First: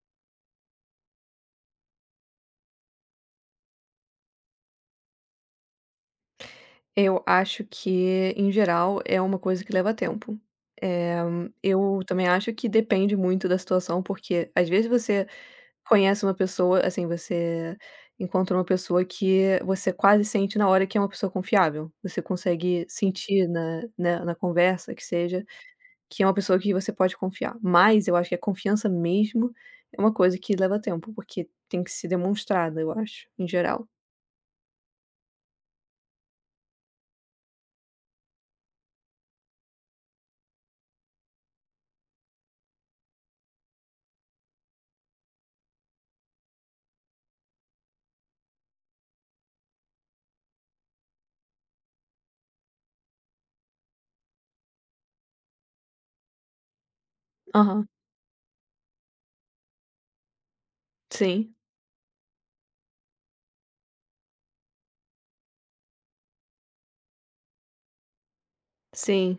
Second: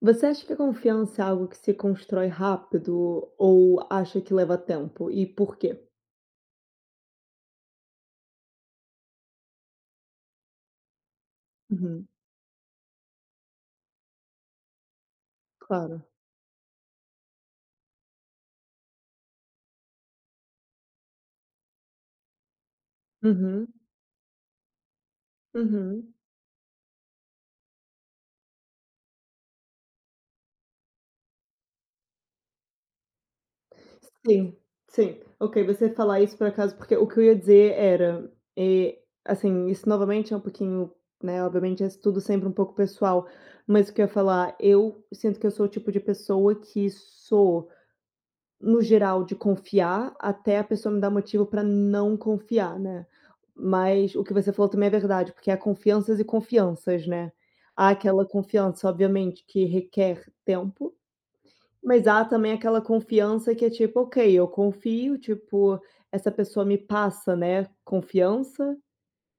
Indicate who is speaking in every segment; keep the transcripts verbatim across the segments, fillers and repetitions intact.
Speaker 1: Você acha que a confiança é algo que se constrói rápido o ou acha que leva tempo e por quê?
Speaker 2: Eu acho que, em geral, é uma coisa que leva tempo, eh. Eu
Speaker 1: Uhum.
Speaker 2: também acho que depende muito da situação, porque, às vezes, você
Speaker 1: Claro.
Speaker 2: conhece uma pessoa, assim, você encontra uma pessoa que você quase sente na hora que é uma pessoa confiável. Você consegue sentir
Speaker 1: Uhum.
Speaker 2: na na na conversa que seja
Speaker 1: Uhum.
Speaker 2: que é uma pessoa que você pode confiar, mas eu acho que a confiança mesmo é uma coisa que leva tempo, porque tem que ser demonstrada, eu acho, em geral.
Speaker 1: Sim, sim, ok. Você falar isso por acaso, porque o que eu ia dizer era, eh, assim, isso novamente é um pouquinho, né, obviamente, isso tudo é sempre um pouco pessoal, mas o que eu ia falar: eu sinto que eu sou o tipo de pessoa que sou, no geral, de confiar até a pessoa me dar motivo para não confiar, né. Mas o que você falou também é verdade, porque há confianças e confianças, né.
Speaker 2: Aham.
Speaker 1: Há aquela confiança, obviamente, que requer tempo,
Speaker 2: Sim.
Speaker 1: mas há também aquela confiança que é tipo: "Ok, eu confio, tipo, essa pessoa me passa, né, confiança".
Speaker 2: Sim.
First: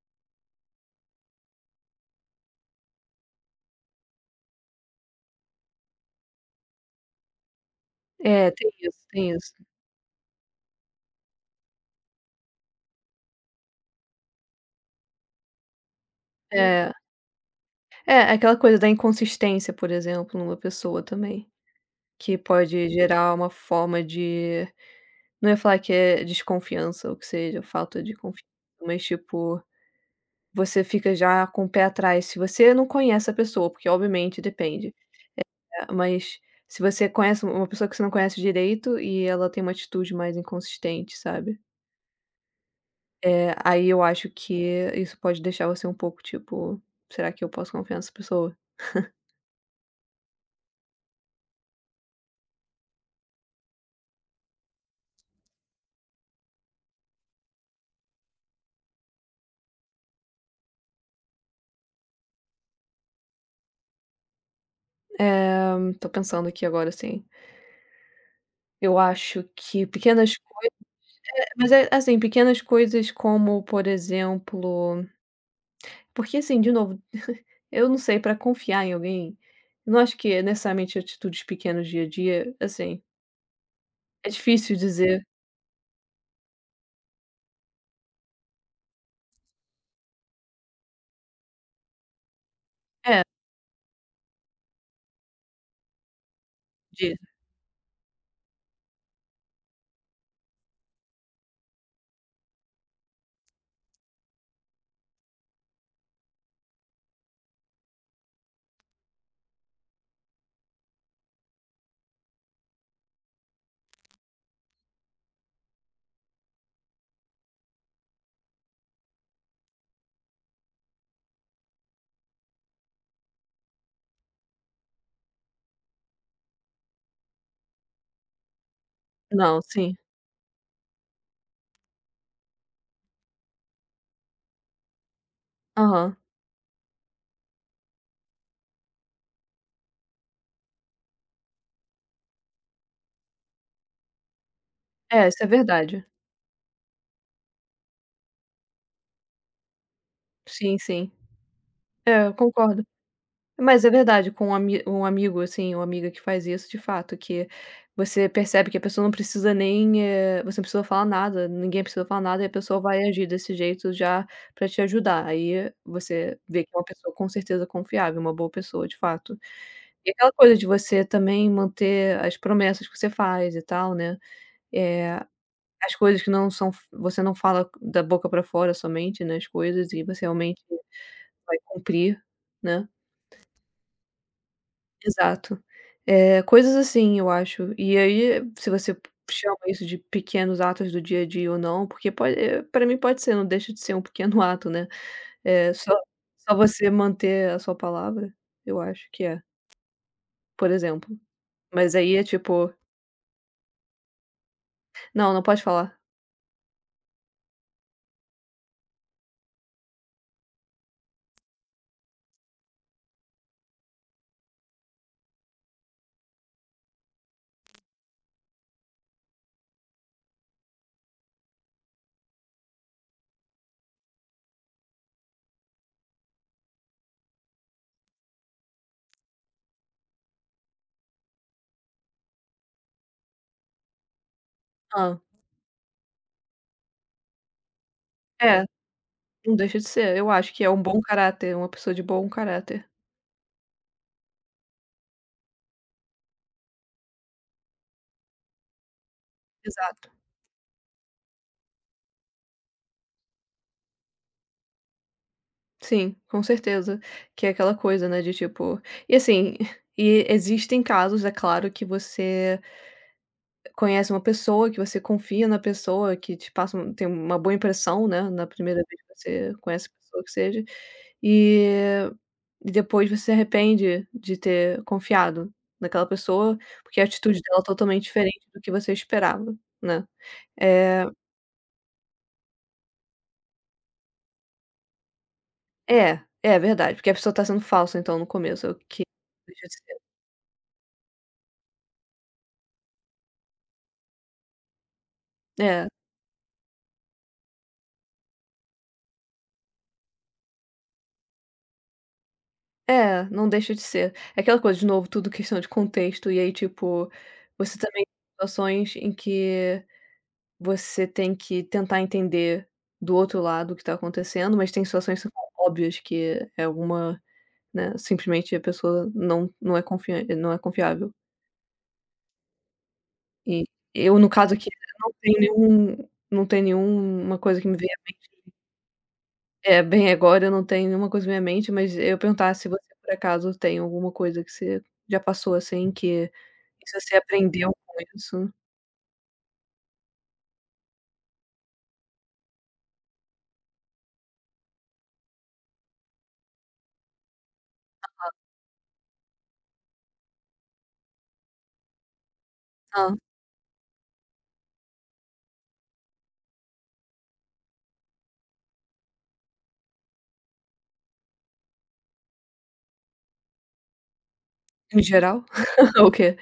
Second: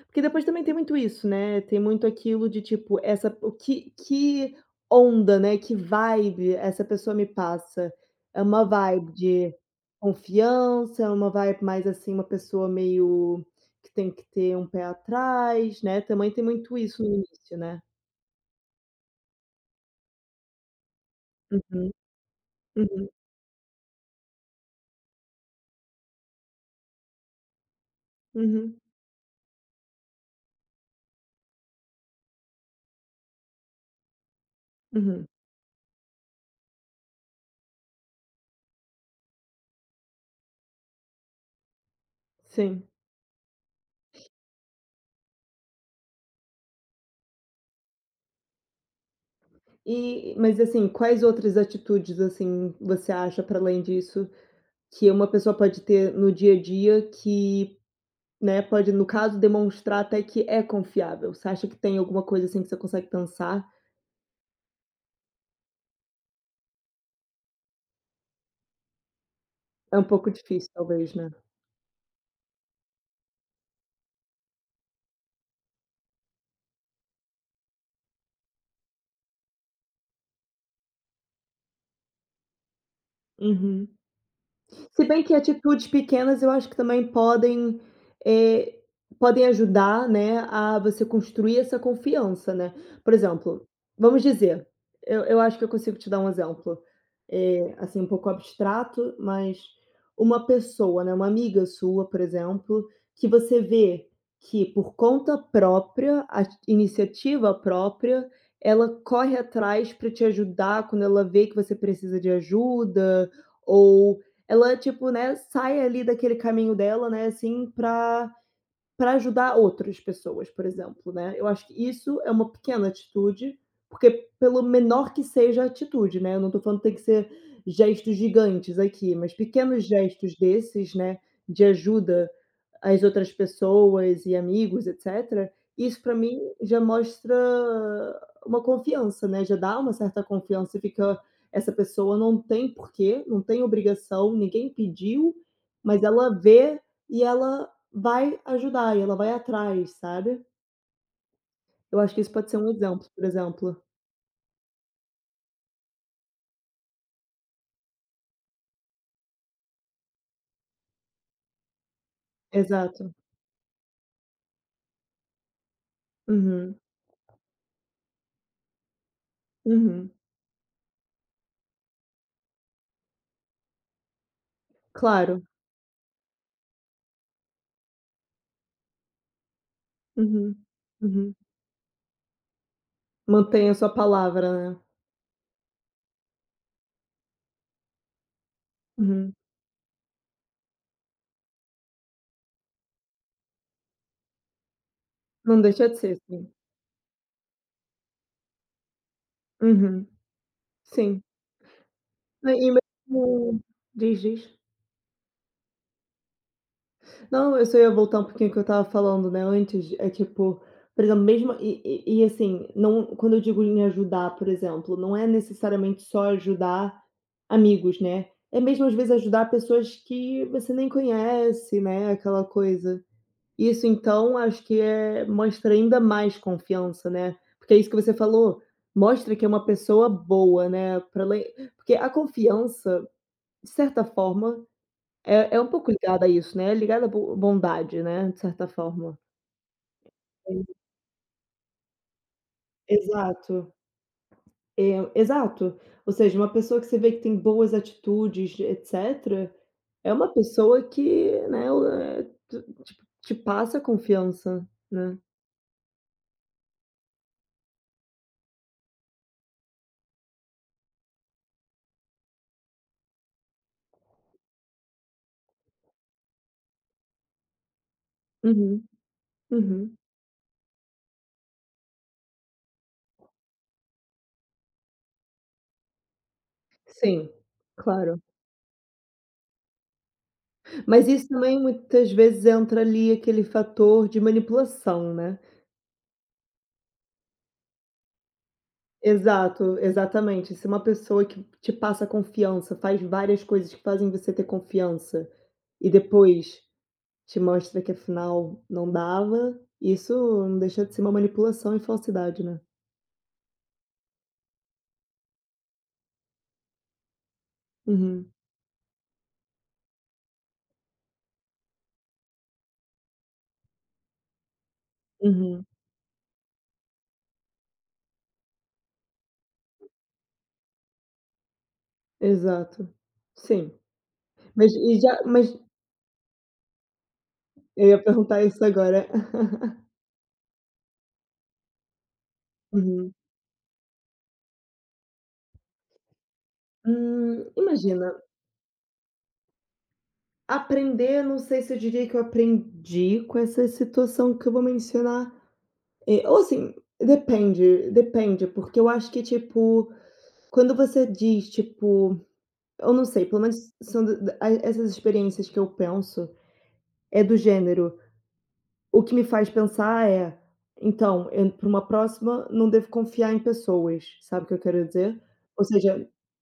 Speaker 1: E porque depois também tem muito isso, né. Tem muito aquilo de, tipo, essa o que que onda, né, que vibe essa pessoa me passa. É
Speaker 2: É,
Speaker 1: uma
Speaker 2: tem isso,
Speaker 1: vibe
Speaker 2: tem isso.
Speaker 1: de confiança, é uma vibe mais, assim, uma pessoa meio que tem que ter um pé atrás, né, também tem muito
Speaker 2: É.
Speaker 1: isso no início, né.
Speaker 2: É, aquela coisa da inconsistência, por exemplo, numa pessoa também,
Speaker 1: Uhum,
Speaker 2: que pode
Speaker 1: uhum.
Speaker 2: gerar uma forma de, não é falar que é desconfiança ou que seja, falta de confiança,
Speaker 1: Uhum.
Speaker 2: mas, tipo, você fica já com o pé atrás se você não conhece a pessoa, porque, obviamente, depende,
Speaker 1: Uhum.
Speaker 2: eh. Mas, se você conhece u uma pessoa que você não conhece direito e ela tem uma atitude mais inconsistente, sabe.
Speaker 1: Sim.
Speaker 2: É, aí eu acho que isso pode deixar você um pouco, tipo: "Será que eu posso confiar nessa pessoa?"
Speaker 1: E mas, assim, quais outras atitudes, assim, você acha, para além disso, que uma pessoa pode ter no dia a dia que, né, pode no caso, demonstrar até que é confiável. Você acha que tem alguma coisa assim que você consegue pensar?
Speaker 2: Eh, tô pensando aqui agora sim. Eu acho que
Speaker 1: É um pouco
Speaker 2: pequenas coisas
Speaker 1: difícil talvez, né?
Speaker 2: É, mas é, assim, pequenas coisas como por exemplo porque assim, de novo, eu não sei, para confiar em alguém, eu não acho que é necessariamente atitudes pequenas do dia a dia, assim
Speaker 1: Uhum.
Speaker 2: é difícil
Speaker 1: Se bem
Speaker 2: dizer.
Speaker 1: que atitudes pequenas, eu acho que também podem, eh, podem ajudar, né, a você construir essa confiança, né. Por
Speaker 2: É.
Speaker 1: exemplo, vamos dizer: eu eu acho que eu consigo te dar um exemplo,
Speaker 2: Diga.
Speaker 1: eh, assim um pouco abstrato, mas uma pessoa, né, uma amiga sua, por exemplo, que você vê que, por conta própria, as iniciativa própria, ela corre atrás pra te ajudar quando ela vê que você precisa de ajuda, ou ela, tipo, né, sai ali daquele caminho dela, né, assim, pra pra ajudar outras pessoas, por exemplo, né. Eu acho que isso é uma pequena atitude, porque, pelo menor que seja a atitude, né, eu não tô falando que tem que ser gestos gigantes aqui, mas
Speaker 2: Não,
Speaker 1: pequenos
Speaker 2: sim.
Speaker 1: gestos desses, né, de ajuda às outras pessoas e amigos etcétera, isso, pra
Speaker 2: Aham.
Speaker 1: mim, já mostra uma confiança, né, já dá uma certa confiança e fica: “Essa pessoa não tem por que, não tem obrigação, ninguém
Speaker 2: É,
Speaker 1: pediu,
Speaker 2: isso é
Speaker 1: mas
Speaker 2: verdade.
Speaker 1: ela vê e ela vai ajudar, e ela vai atrás”, sabe.
Speaker 2: Sim, sim.
Speaker 1: Eu acho que
Speaker 2: É,
Speaker 1: isso
Speaker 2: eu
Speaker 1: pode ser um
Speaker 2: concordo.
Speaker 1: exemplo, por exemplo.
Speaker 2: Mas é verdade, com um um amigo assim ou amiga que faz isso, de fato, que você percebe que a pessoa não precisa nem, eh você não precisou falar nada, ninguém precisou falar nada e a pessoa vai
Speaker 1: Exato.
Speaker 2: agir desse jeito já para te ajudar, aí você vê que é
Speaker 1: Uhum.
Speaker 2: uma pessoa com certeza confiável, uma boa pessoa de fato. E
Speaker 1: Uhum.
Speaker 2: aquela coisa de você também manter as promessas que você faz e tal, né, eh,
Speaker 1: Claro.
Speaker 2: as coisas que não são você não fala c da boca para fora somente, né, as coisas e você
Speaker 1: Uhum,
Speaker 2: realmente
Speaker 1: uhum.
Speaker 2: vai cumprir, né.
Speaker 1: Mantém a sua palavra, né.
Speaker 2: Exato. Eh, coisas assim eu acho. E aí se você p
Speaker 1: Uhum.
Speaker 2: chama isso de pequenos atos do dia a dia ou não, porque po eh, para mim pode ser, não deixa de ser um pequeno ato, né,
Speaker 1: Não
Speaker 2: eh,
Speaker 1: deixa
Speaker 2: só
Speaker 1: de ser, sim.
Speaker 2: só você manter a sua palavra, eu acho que é.
Speaker 1: Uhum.
Speaker 2: Por exemplo,
Speaker 1: Sim.
Speaker 2: mas aí é
Speaker 1: Né, e
Speaker 2: tipo
Speaker 1: mesmo diz, diz.
Speaker 2: Não, não pode falar.
Speaker 1: Não, eu só ia voltar um pouquinho o que eu tava falando, né, antes é tipo, por exemplo mesmo e e e assim, não quando eu digo em ajudar por exemplo, não é necessariamente só ajudar amigos, né. É mesmo as vezes ajudar pessoas que você nem conhece, né, aquela coisa. Isso então acho que é mostra ainda mais confiança, né. Porque é isso que você falou, mostra que é uma pessoa boa, né, pra ela ir porque a confiança de certa forma
Speaker 2: Hã?
Speaker 1: é é um pouco ligada a isso, né, é ligada a bo bondade, né, de
Speaker 2: É,
Speaker 1: certa forma.
Speaker 2: não deixa de ser, eu acho
Speaker 1: Sim.
Speaker 2: que é um bom caráter, uma pessoa de bom caráter.
Speaker 1: Exato. É, exato. Ou seja uma pessoa que você vê que tem boas atitudes e etcétera,
Speaker 2: Exato.
Speaker 1: é uma pessoa que, né ué, te te te passa confiança, né.
Speaker 2: Sim com certeza, que é aquela coisa, né, de tipo e assim, e existem casos é claro, que você conhece uma pessoa, que você confia na pessoa, que te passa um tem uma boa impressão, né, na primeira
Speaker 1: Uhum,
Speaker 2: vez que você conhece
Speaker 1: uhum.
Speaker 2: a pessoa que seja, e e depois você arrepende de ter confiado naquela pessoa, porque a
Speaker 1: Sim,
Speaker 2: atitude dela totalmente
Speaker 1: claro.
Speaker 2: diferente do que você esperava, né. É
Speaker 1: Mas isso não é em muitas vezes entra ali aquele fator de manipulação, né.
Speaker 2: É, é verdade, porque a pessoa tá sendo falsa então no começo eu que
Speaker 1: Exato,
Speaker 2: [unintelligible]
Speaker 1: exatamente. Se uma pessoa que te passa confiança, faz várias coisas que fazem você ter confiança,
Speaker 2: É.
Speaker 1: e depois te mostra que afinal não dava, isso não deixa de ser uma manipulação e falsidade, né.
Speaker 2: É, não deixa de ser. É aquela coisa de novo tudo questão de contexto e aí tipo, você também
Speaker 1: Uhum.
Speaker 2: situações em que você tem que tentar entender do outro lado o que tá acontecendo, mas tem situações são tão
Speaker 1: Uhum.
Speaker 2: óbvias que é alguma, né, simplesmente a pessoa não não é confian não é confiável.
Speaker 1: Exato,
Speaker 2: E
Speaker 1: sim.
Speaker 2: eu, no caso, aqui
Speaker 1: Mas e e
Speaker 2: não
Speaker 1: já
Speaker 2: tem
Speaker 1: mas
Speaker 2: nenhum eu não tem nenhuma coisa que me
Speaker 1: Eu
Speaker 2: venha a
Speaker 1: ia perguntar
Speaker 2: mente
Speaker 1: isso agora.
Speaker 2: eh, bem agora, eu não tenho nenhuma coisa na minha mente, mas eu ia perguntar se se você,
Speaker 1: Uhum.
Speaker 2: por acaso, tem alguma coisa que você já passou, assim, que você
Speaker 1: Hum.
Speaker 2: aprendeu com
Speaker 1: Imagina.
Speaker 2: isso?
Speaker 1: Aprender, eu não sei se eu diria que eu aprendi com essa situação que eu vou mencionar. Eh, assim, depende
Speaker 2: Aham.
Speaker 1: depende, porque eu acho que, tipo, quando você diz, tipo, eu não
Speaker 2: Hã.
Speaker 1: sei, pelo menos são essas experiências que eu penso, eh, do gênero, o que me faz pensar, eh, então eu entro para uma próxima, não devo confiar em pessoas. Sabe o que eu quero
Speaker 2: No
Speaker 1: dizer?
Speaker 2: geral.
Speaker 1: Ou
Speaker 2: Ou
Speaker 1: seja,
Speaker 2: o que?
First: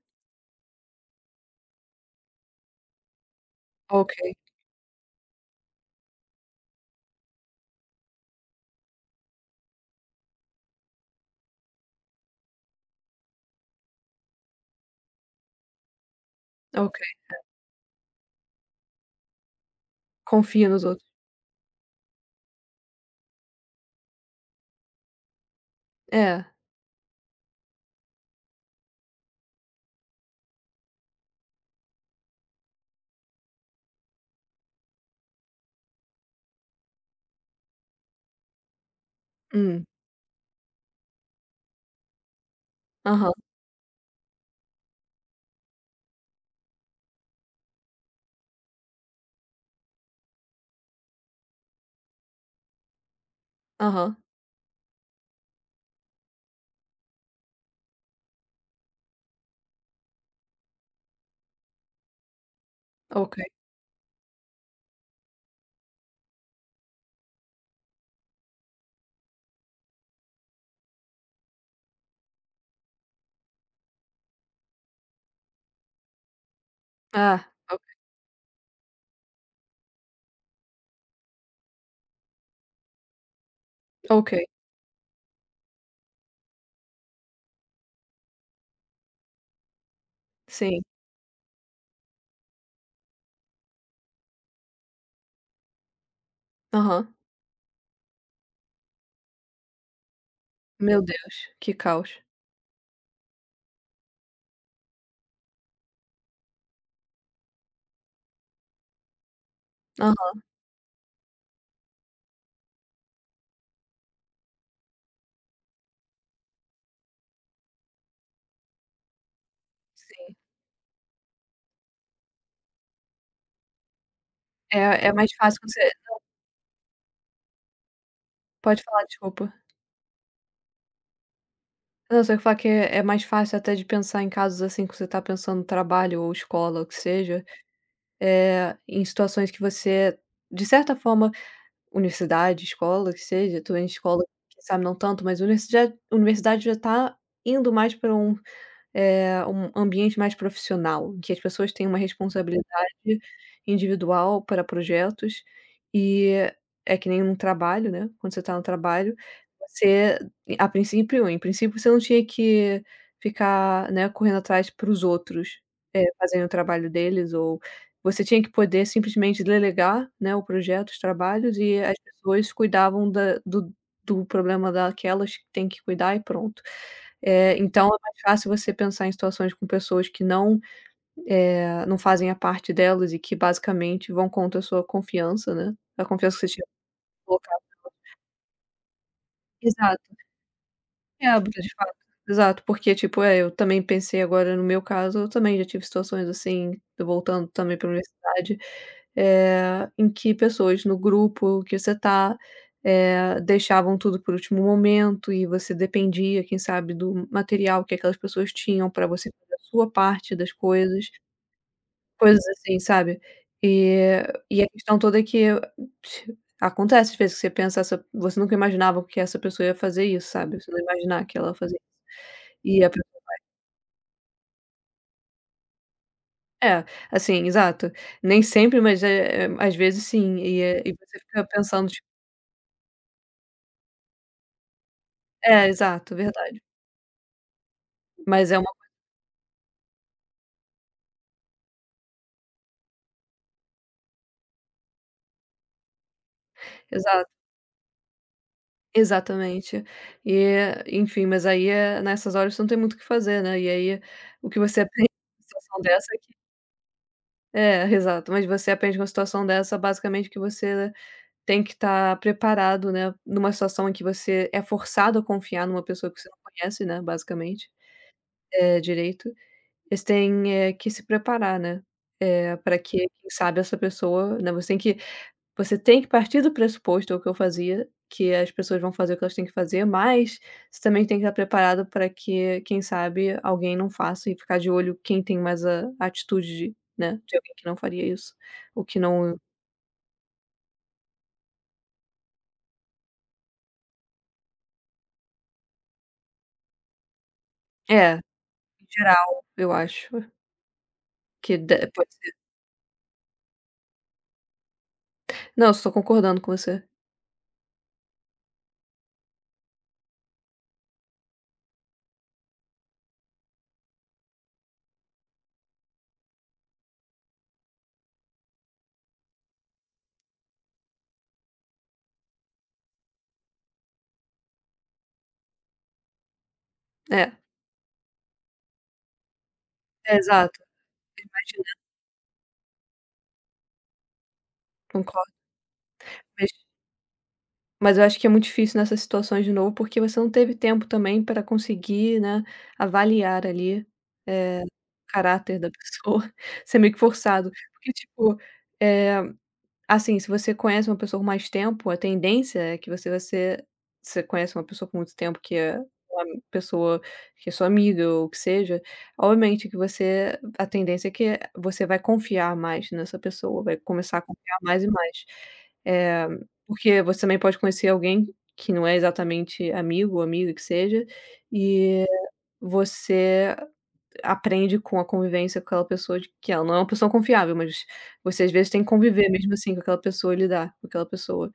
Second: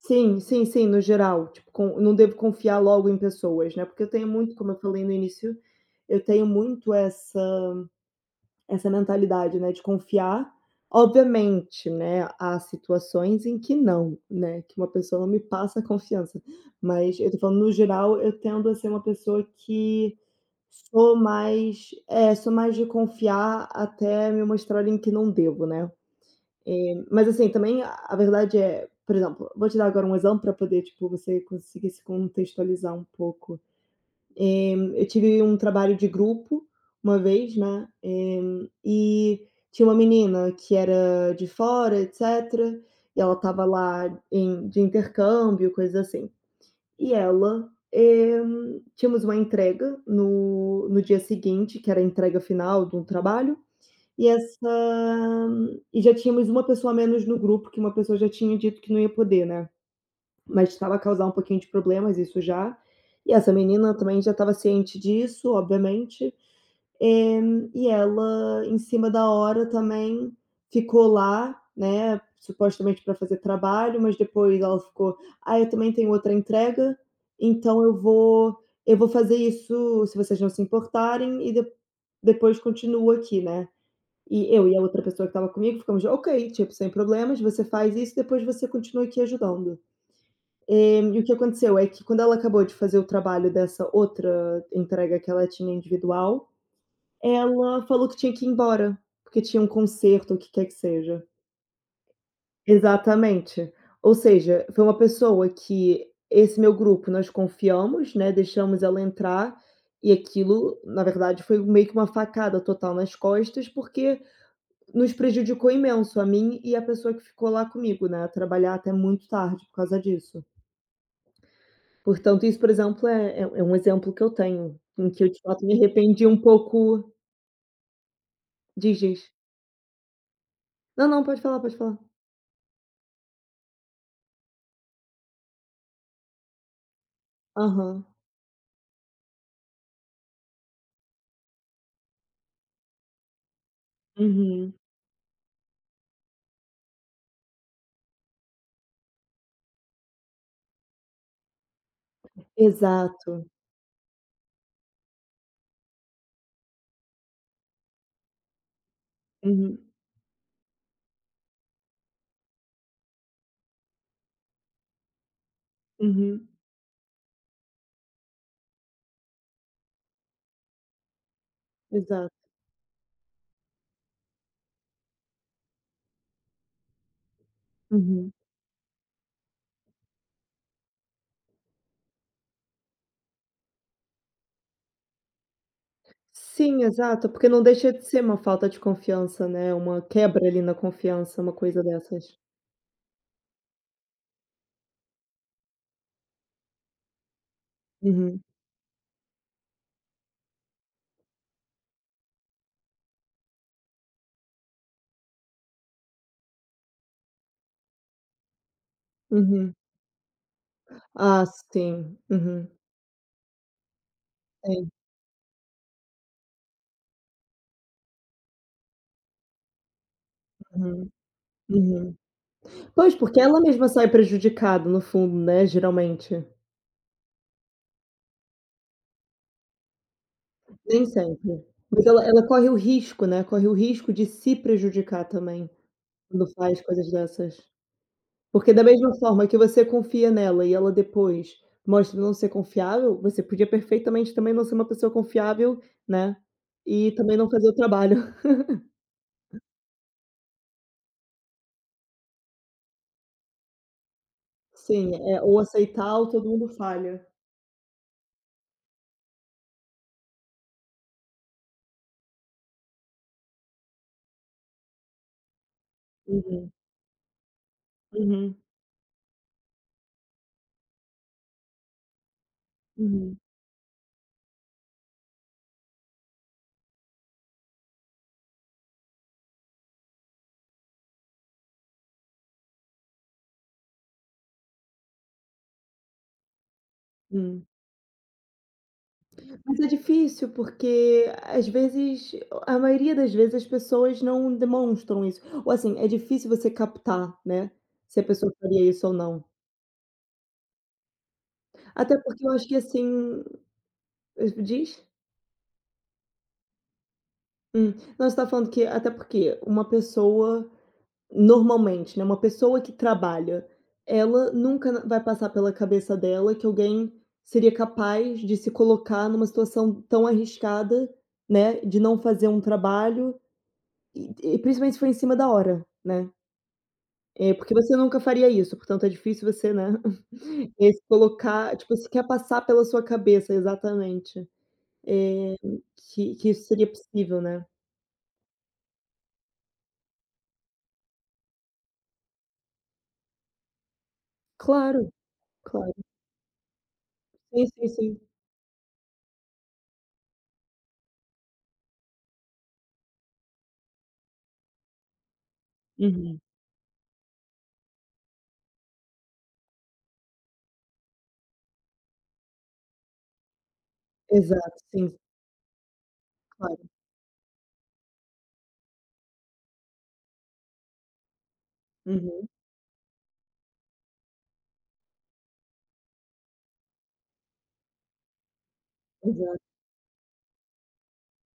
Speaker 1: sim, sim, sim, no geral, tipo, com não devo confiar logo em pessoas, né, porque eu
Speaker 2: Ok.
Speaker 1: tenho muito como eu falei no início, eu tenho muito essa essa mentalidade, né, de confiar, obviamente, né, há situações em que não, né, que uma pessoa não me passa confiança.
Speaker 2: Ok.
Speaker 1: Mas eu estou
Speaker 2: É.
Speaker 1: falando, no geral, eu tendo a ser uma pessoa que
Speaker 2: Confia nos outros.
Speaker 1: sou mais, eh, sou mais de confiar, até me mostrarem que não devo, né.
Speaker 2: É.
Speaker 1: Eh, mas, assim, também, a verdade é, por exemplo, vou te dar agora um exemplo para poder, tipo, você conseguir se contextualizar um pouco. Eh, eu tive um trabalho de grupo uma vez, né, eh,
Speaker 2: Hum.
Speaker 1: tinha uma menina que era de fora etc., e
Speaker 2: Aham.
Speaker 1: ela estava lá em de intercâmbio, coisa assim, e ela, eh, tínhamos uma entrega no no dia seguinte, que era a entrega final do trabalho,
Speaker 2: Aham.
Speaker 1: e essa e já tínhamos uma pessoa a menos no grupo, que uma pessoa já tinha dito que não ia poder, né. Mas estava a causar um pouquinho de problemas, isso já, e
Speaker 2: Ok.
Speaker 1: essa menina também já estava ciente disso, obviamente, eh, e ela em cima da hora, também, ficou lá, né, supostamente para fazer trabalho, mas depois ela ficou: "Ai, eu também tenho outra entrega,
Speaker 2: Ah,
Speaker 1: então
Speaker 2: ok.
Speaker 1: eu vou eu vou fazer isso, se vocês não se importarem, e de depois continuo aqui." Né.
Speaker 2: Ok.
Speaker 1: E eu e a outra pessoa que estava comigo ficamos: "Ok, tipo, sem problemas. Você faz isso, depois você continua aqui ajudando."
Speaker 2: Sim.
Speaker 1: E o que aconteceu é que quando ela acabou de fazer o trabalho dessa outra entrega que ela tinha individual,
Speaker 2: Aham.
Speaker 1: ela falou que tinha que ir embora, porque tinha um concerto o que quer que
Speaker 2: Meu
Speaker 1: seja.
Speaker 2: Deus, que caos.
Speaker 1: Exatamente, ou seja, foi uma pessoa que esse meu grupo nós confiamos, né, deixamos ela entrar, e
Speaker 2: Aham.
Speaker 1: aquilo, na verdade, foi meio que uma facada total nas costas porque nos prejudicou imenso a mim e a pessoa que ficou lá comigo, né, a trabalhar até muito tarde por causa
Speaker 2: Sim.
Speaker 1: disso. Portanto isso, por exemplo, é é um exemplo que eu tenho,
Speaker 2: É
Speaker 1: em
Speaker 2: é
Speaker 1: que eu
Speaker 2: mais
Speaker 1: de,
Speaker 2: fácil
Speaker 1: fato, me
Speaker 2: você Não
Speaker 1: arrependi um pouco.
Speaker 2: Pode
Speaker 1: Diz,
Speaker 2: falar,
Speaker 1: diz.
Speaker 2: desculpa.
Speaker 1: Não, não, pode falar, pode falar.
Speaker 2: Eu só ia falar que é mais fácil, até de pensar em casos, assim, que você está pensando trabalho ou escola, o que seja,
Speaker 1: Aham.
Speaker 2: eh, em situações que você de certa forma, universidade, escola, que seja, também, em escola, quem
Speaker 1: Uhum.
Speaker 2: sabe, não tanto, mas universi universidade, já está indo mais para um, eh, um ambiente mais profissional, em que as pessoas têm uma responsabilidade
Speaker 1: Exato.
Speaker 2: individual para projetos e é que nem um trabalho, né, quando você está no trabalho,
Speaker 1: Uhum.
Speaker 2: você a princípio em princípio, você não tinha que ficar, né, correndo atrás para os outros, eh, fazendo o
Speaker 1: Uhum.
Speaker 2: trabalho deles ou você tinha que poder, simplesmente, delegar, né, o projeto, os trabalhos e as
Speaker 1: Exato.
Speaker 2: pessoas cuidavam da do do problema daquelas que tem que cuidar e pronto. É, então é mais
Speaker 1: Uhum.
Speaker 2: fácil você pensar em situações com pessoas que, não, eh, não fazem a parte delas e que, basicamente, vão contra a sua confiança, né, a confiança que você tinha
Speaker 1: Sim, exato, porque
Speaker 2: colocado
Speaker 1: não deixa de
Speaker 2: nelas.
Speaker 1: ser uma falta de confiança, né, uma
Speaker 2: Exato.
Speaker 1: quebra, ali, na
Speaker 2: é
Speaker 1: confiança, uma
Speaker 2: porque a gente
Speaker 1: coisa
Speaker 2: fala
Speaker 1: dessas.
Speaker 2: exato, porque, tipo, eh, eu também pensei, agora, no meu caso, eu também já tive situações assim, voltando, também, para
Speaker 1: Uhum.
Speaker 2: universidade, eh, em que pessoas no grupo que você está, eh, deixavam tudo por último momento e você dependia, quem sabe, do material que aquelas pessoas tinham, para você fazer a
Speaker 1: Uhum.
Speaker 2: sua parte das coisas,
Speaker 1: Ah, sim,
Speaker 2: coisas
Speaker 1: uhum.
Speaker 2: assim, sabe, e e a
Speaker 1: Sim.
Speaker 2: questão toda é que acontece, às vezes, que você pensa essa você nunca imaginava o que essa pessoa ia fazer isso, sabe, você não ia
Speaker 1: Uhum,
Speaker 2: imaginar que ela ia fazer isso.
Speaker 1: uhum.
Speaker 2: E a proba
Speaker 1: Pois, porque ela mesma sai prejudicada no fundo, né, geralmente.
Speaker 2: É, assim, exato. Nem sempre, mas, eh, às vezes, sim, e eh, e
Speaker 1: Nem
Speaker 2: você fica
Speaker 1: sempre.
Speaker 2: pensando tipo
Speaker 1: Porque ela ela corre o risco, né, corre o risco de se prejudicar
Speaker 2: É
Speaker 1: também,
Speaker 2: exato,
Speaker 1: quando
Speaker 2: verdade.
Speaker 1: faz coisas dessas,
Speaker 2: Mas é
Speaker 1: porque
Speaker 2: uma
Speaker 1: da
Speaker 2: coi
Speaker 1: mesma forma que você confia nela e ela depois mostra não ser confiável, você podia, perfeitamente, também, não ser uma pessoa confiável, né, e
Speaker 2: Exato.
Speaker 1: também não fazer o trabalho.
Speaker 2: Exatamente. E, enfim, mas, aí, é nessas horas você não tem muito o que fazer, né, e, aí, o que você aprende
Speaker 1: Sim, é,
Speaker 2: numa
Speaker 1: ou
Speaker 2: situação dessa
Speaker 1: aceitar
Speaker 2: é
Speaker 1: ou
Speaker 2: que
Speaker 1: todo mundo falha.
Speaker 2: É, exato, mas você aprende uma situação dessa, basicamente, que você tem que estar preparado, né, em uma situação em que você é forçado a confiar em uma pessoa que você não
Speaker 1: Uhum.
Speaker 2: conhece, né, basicamente,
Speaker 1: Uhum.
Speaker 2: eh, direito, eles têm, eh, que se preparar, né, eh, para que, quem
Speaker 1: Uhum.
Speaker 2: sabe, essa pessoa, né, você tem que você tem que partir do pressuposto, é o que eu fazia, que as pessoas vão fazer o que elas têm que fazer, mas você também tem que estar preparado para que, quem sabe, alguém não faça e ficar de olho quem tem mais a atitude, né, de alguém que
Speaker 1: Hum.
Speaker 2: não faria isso ou que não
Speaker 1: Mas é difícil, porque, às vezes, a maioria das vezes, as pessoas não demonstram isso ou, assim, é difícil você captar, né,
Speaker 2: É,
Speaker 1: se a pessoa
Speaker 2: em
Speaker 1: faria isso ou não.
Speaker 2: geral, eu acho Que de pode
Speaker 1: Até
Speaker 2: ser.
Speaker 1: porque eu acho que assim mas me diz
Speaker 2: Não, só tô concordando com você.
Speaker 1: Hum. Não você tá falando que até porque um pessoa, normalmente, né, uma pessoa que trabalha, ela nunca n vai passar pela cabeça dela que alguém seria capaz de se colocar numa situação tão arriscada, né, de não fazer um trabalho, e e principalmente se for em cima da hora, né.
Speaker 2: É.
Speaker 1: É, porque você nunca faria isso, portanto é difícil você, né,
Speaker 2: É, exato.
Speaker 1: e se
Speaker 2: Imagina.
Speaker 1: colocar, tipo assim, quer passar pela sua cabeça exatamente,
Speaker 2: Concordo.
Speaker 1: eh, que que
Speaker 2: Mas
Speaker 1: isso seria possível, né.
Speaker 2: Mas eu acho que é muito difícil nessas situações de novo, porque você não teve tempo também pra conseguir, né, avaliar ali, eh,
Speaker 1: Claro,
Speaker 2: caráter da
Speaker 1: claro.
Speaker 2: pessoa, isso é meio que forçado,
Speaker 1: Sim, sim,
Speaker 2: porque
Speaker 1: sim.
Speaker 2: tipo, eh, assim, se você conhece uma pessoa por mais tempo a tendência é que você vai ser você conhece uma pessoa com muito tempo, que é uma
Speaker 1: Uhum.
Speaker 2: pessoa que é sua amiga ou o que seja, obviamente que você a tendência é que você vai confiar mais nessa pessoa, vai começar a confiar
Speaker 1: Exato.
Speaker 2: mais e
Speaker 1: Sim.
Speaker 2: mais. Eh,
Speaker 1: Claro.
Speaker 2: porque você também pode conhecer alguém que não é exatamente amigo ou amiga que seja, e
Speaker 1: Uhum.
Speaker 2: você aprende com a convivência com aquela pessoa de que ela não é uma pessoa confiável, mas você, às vezes, tem conviver mesmo
Speaker 1: Exato.
Speaker 2: assim com aquela pessoa, lidar com aquela pessoa.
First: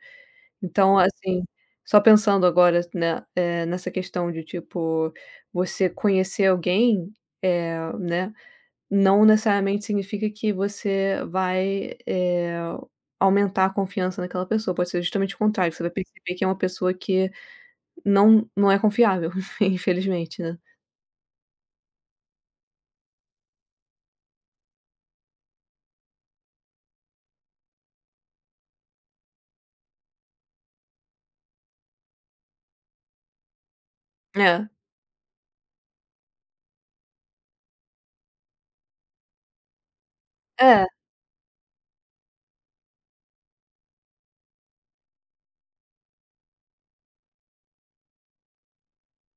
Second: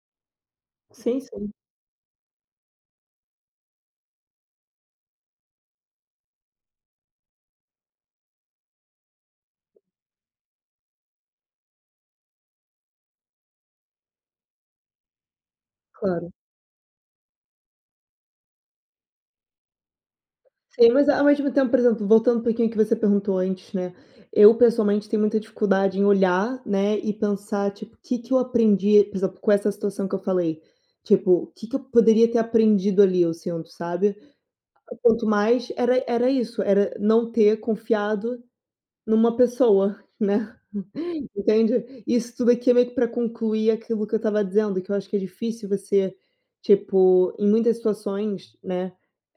Speaker 2: Então,
Speaker 1: Sim,
Speaker 2: assim,
Speaker 1: sim.
Speaker 2: só pensando agora, s né, eh, nessa questão de tipo, você conhecer alguém, eh, né, não necessariamente significa que você vai, eh, aumentar a confiança naquela pessoa, pode ser justamente o contrário, você vai
Speaker 1: Claro.
Speaker 2: perceber que é uma pessoa que não não é confiável infelizmente, né.
Speaker 1: Sim, mas ao ao mesmo tempo, por exemplo, voltando um pouquinho o que você perguntou antes, né, eu pessoalmente tenho muita dificuldade em olhar, né, e pensar tipo: "Que que eu aprendi por exemplo, com essa situação que eu falei?". Tipo, o que que eu poderia ter aprendido ali assim, sabe.
Speaker 2: É.
Speaker 1: Quanto mais era era isso, era não ter confiado numa pessoa, né,
Speaker 2: É.
Speaker 1: entende. Isso tudo aqui é meio que pra concluir aquilo que eu estava dizendo, que eu acho que é difícil você, tipo, em muitas situações, né,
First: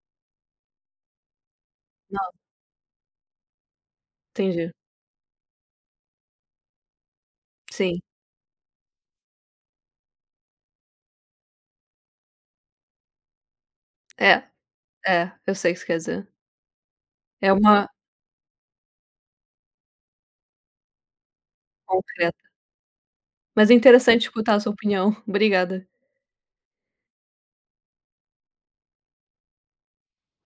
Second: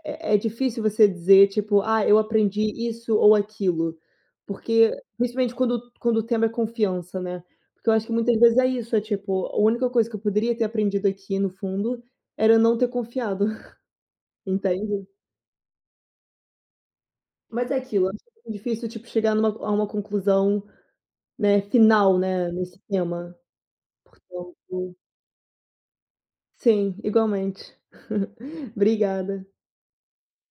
Speaker 1: é é difícil você dizer tipo: "Ah, eu
Speaker 2: Não.
Speaker 1: aprendi isso ou aquilo".
Speaker 2: Entendi.
Speaker 1: Porque, principalmente, quando quando o tema é confiança, né, porque eu
Speaker 2: Sim.
Speaker 1: acho que muitas vezes é isso, é tipo, a única coisa que eu poderia ter aprendido aqui no fundo era eu não ter confiado,
Speaker 2: É,
Speaker 1: entende?
Speaker 2: é, eu sei o que você quer dizer. É
Speaker 1: Mas é
Speaker 2: uma
Speaker 1: aquilo, acho muito difícil, tipo, chegar numa a uma conclusão, né, final,
Speaker 2: Concreta.
Speaker 1: né, nesse tema.
Speaker 2: Mas é interessante escutar a sua
Speaker 1: Portanto
Speaker 2: opinião. Obrigada.
Speaker 1: Sim, igualmente. Obrigada.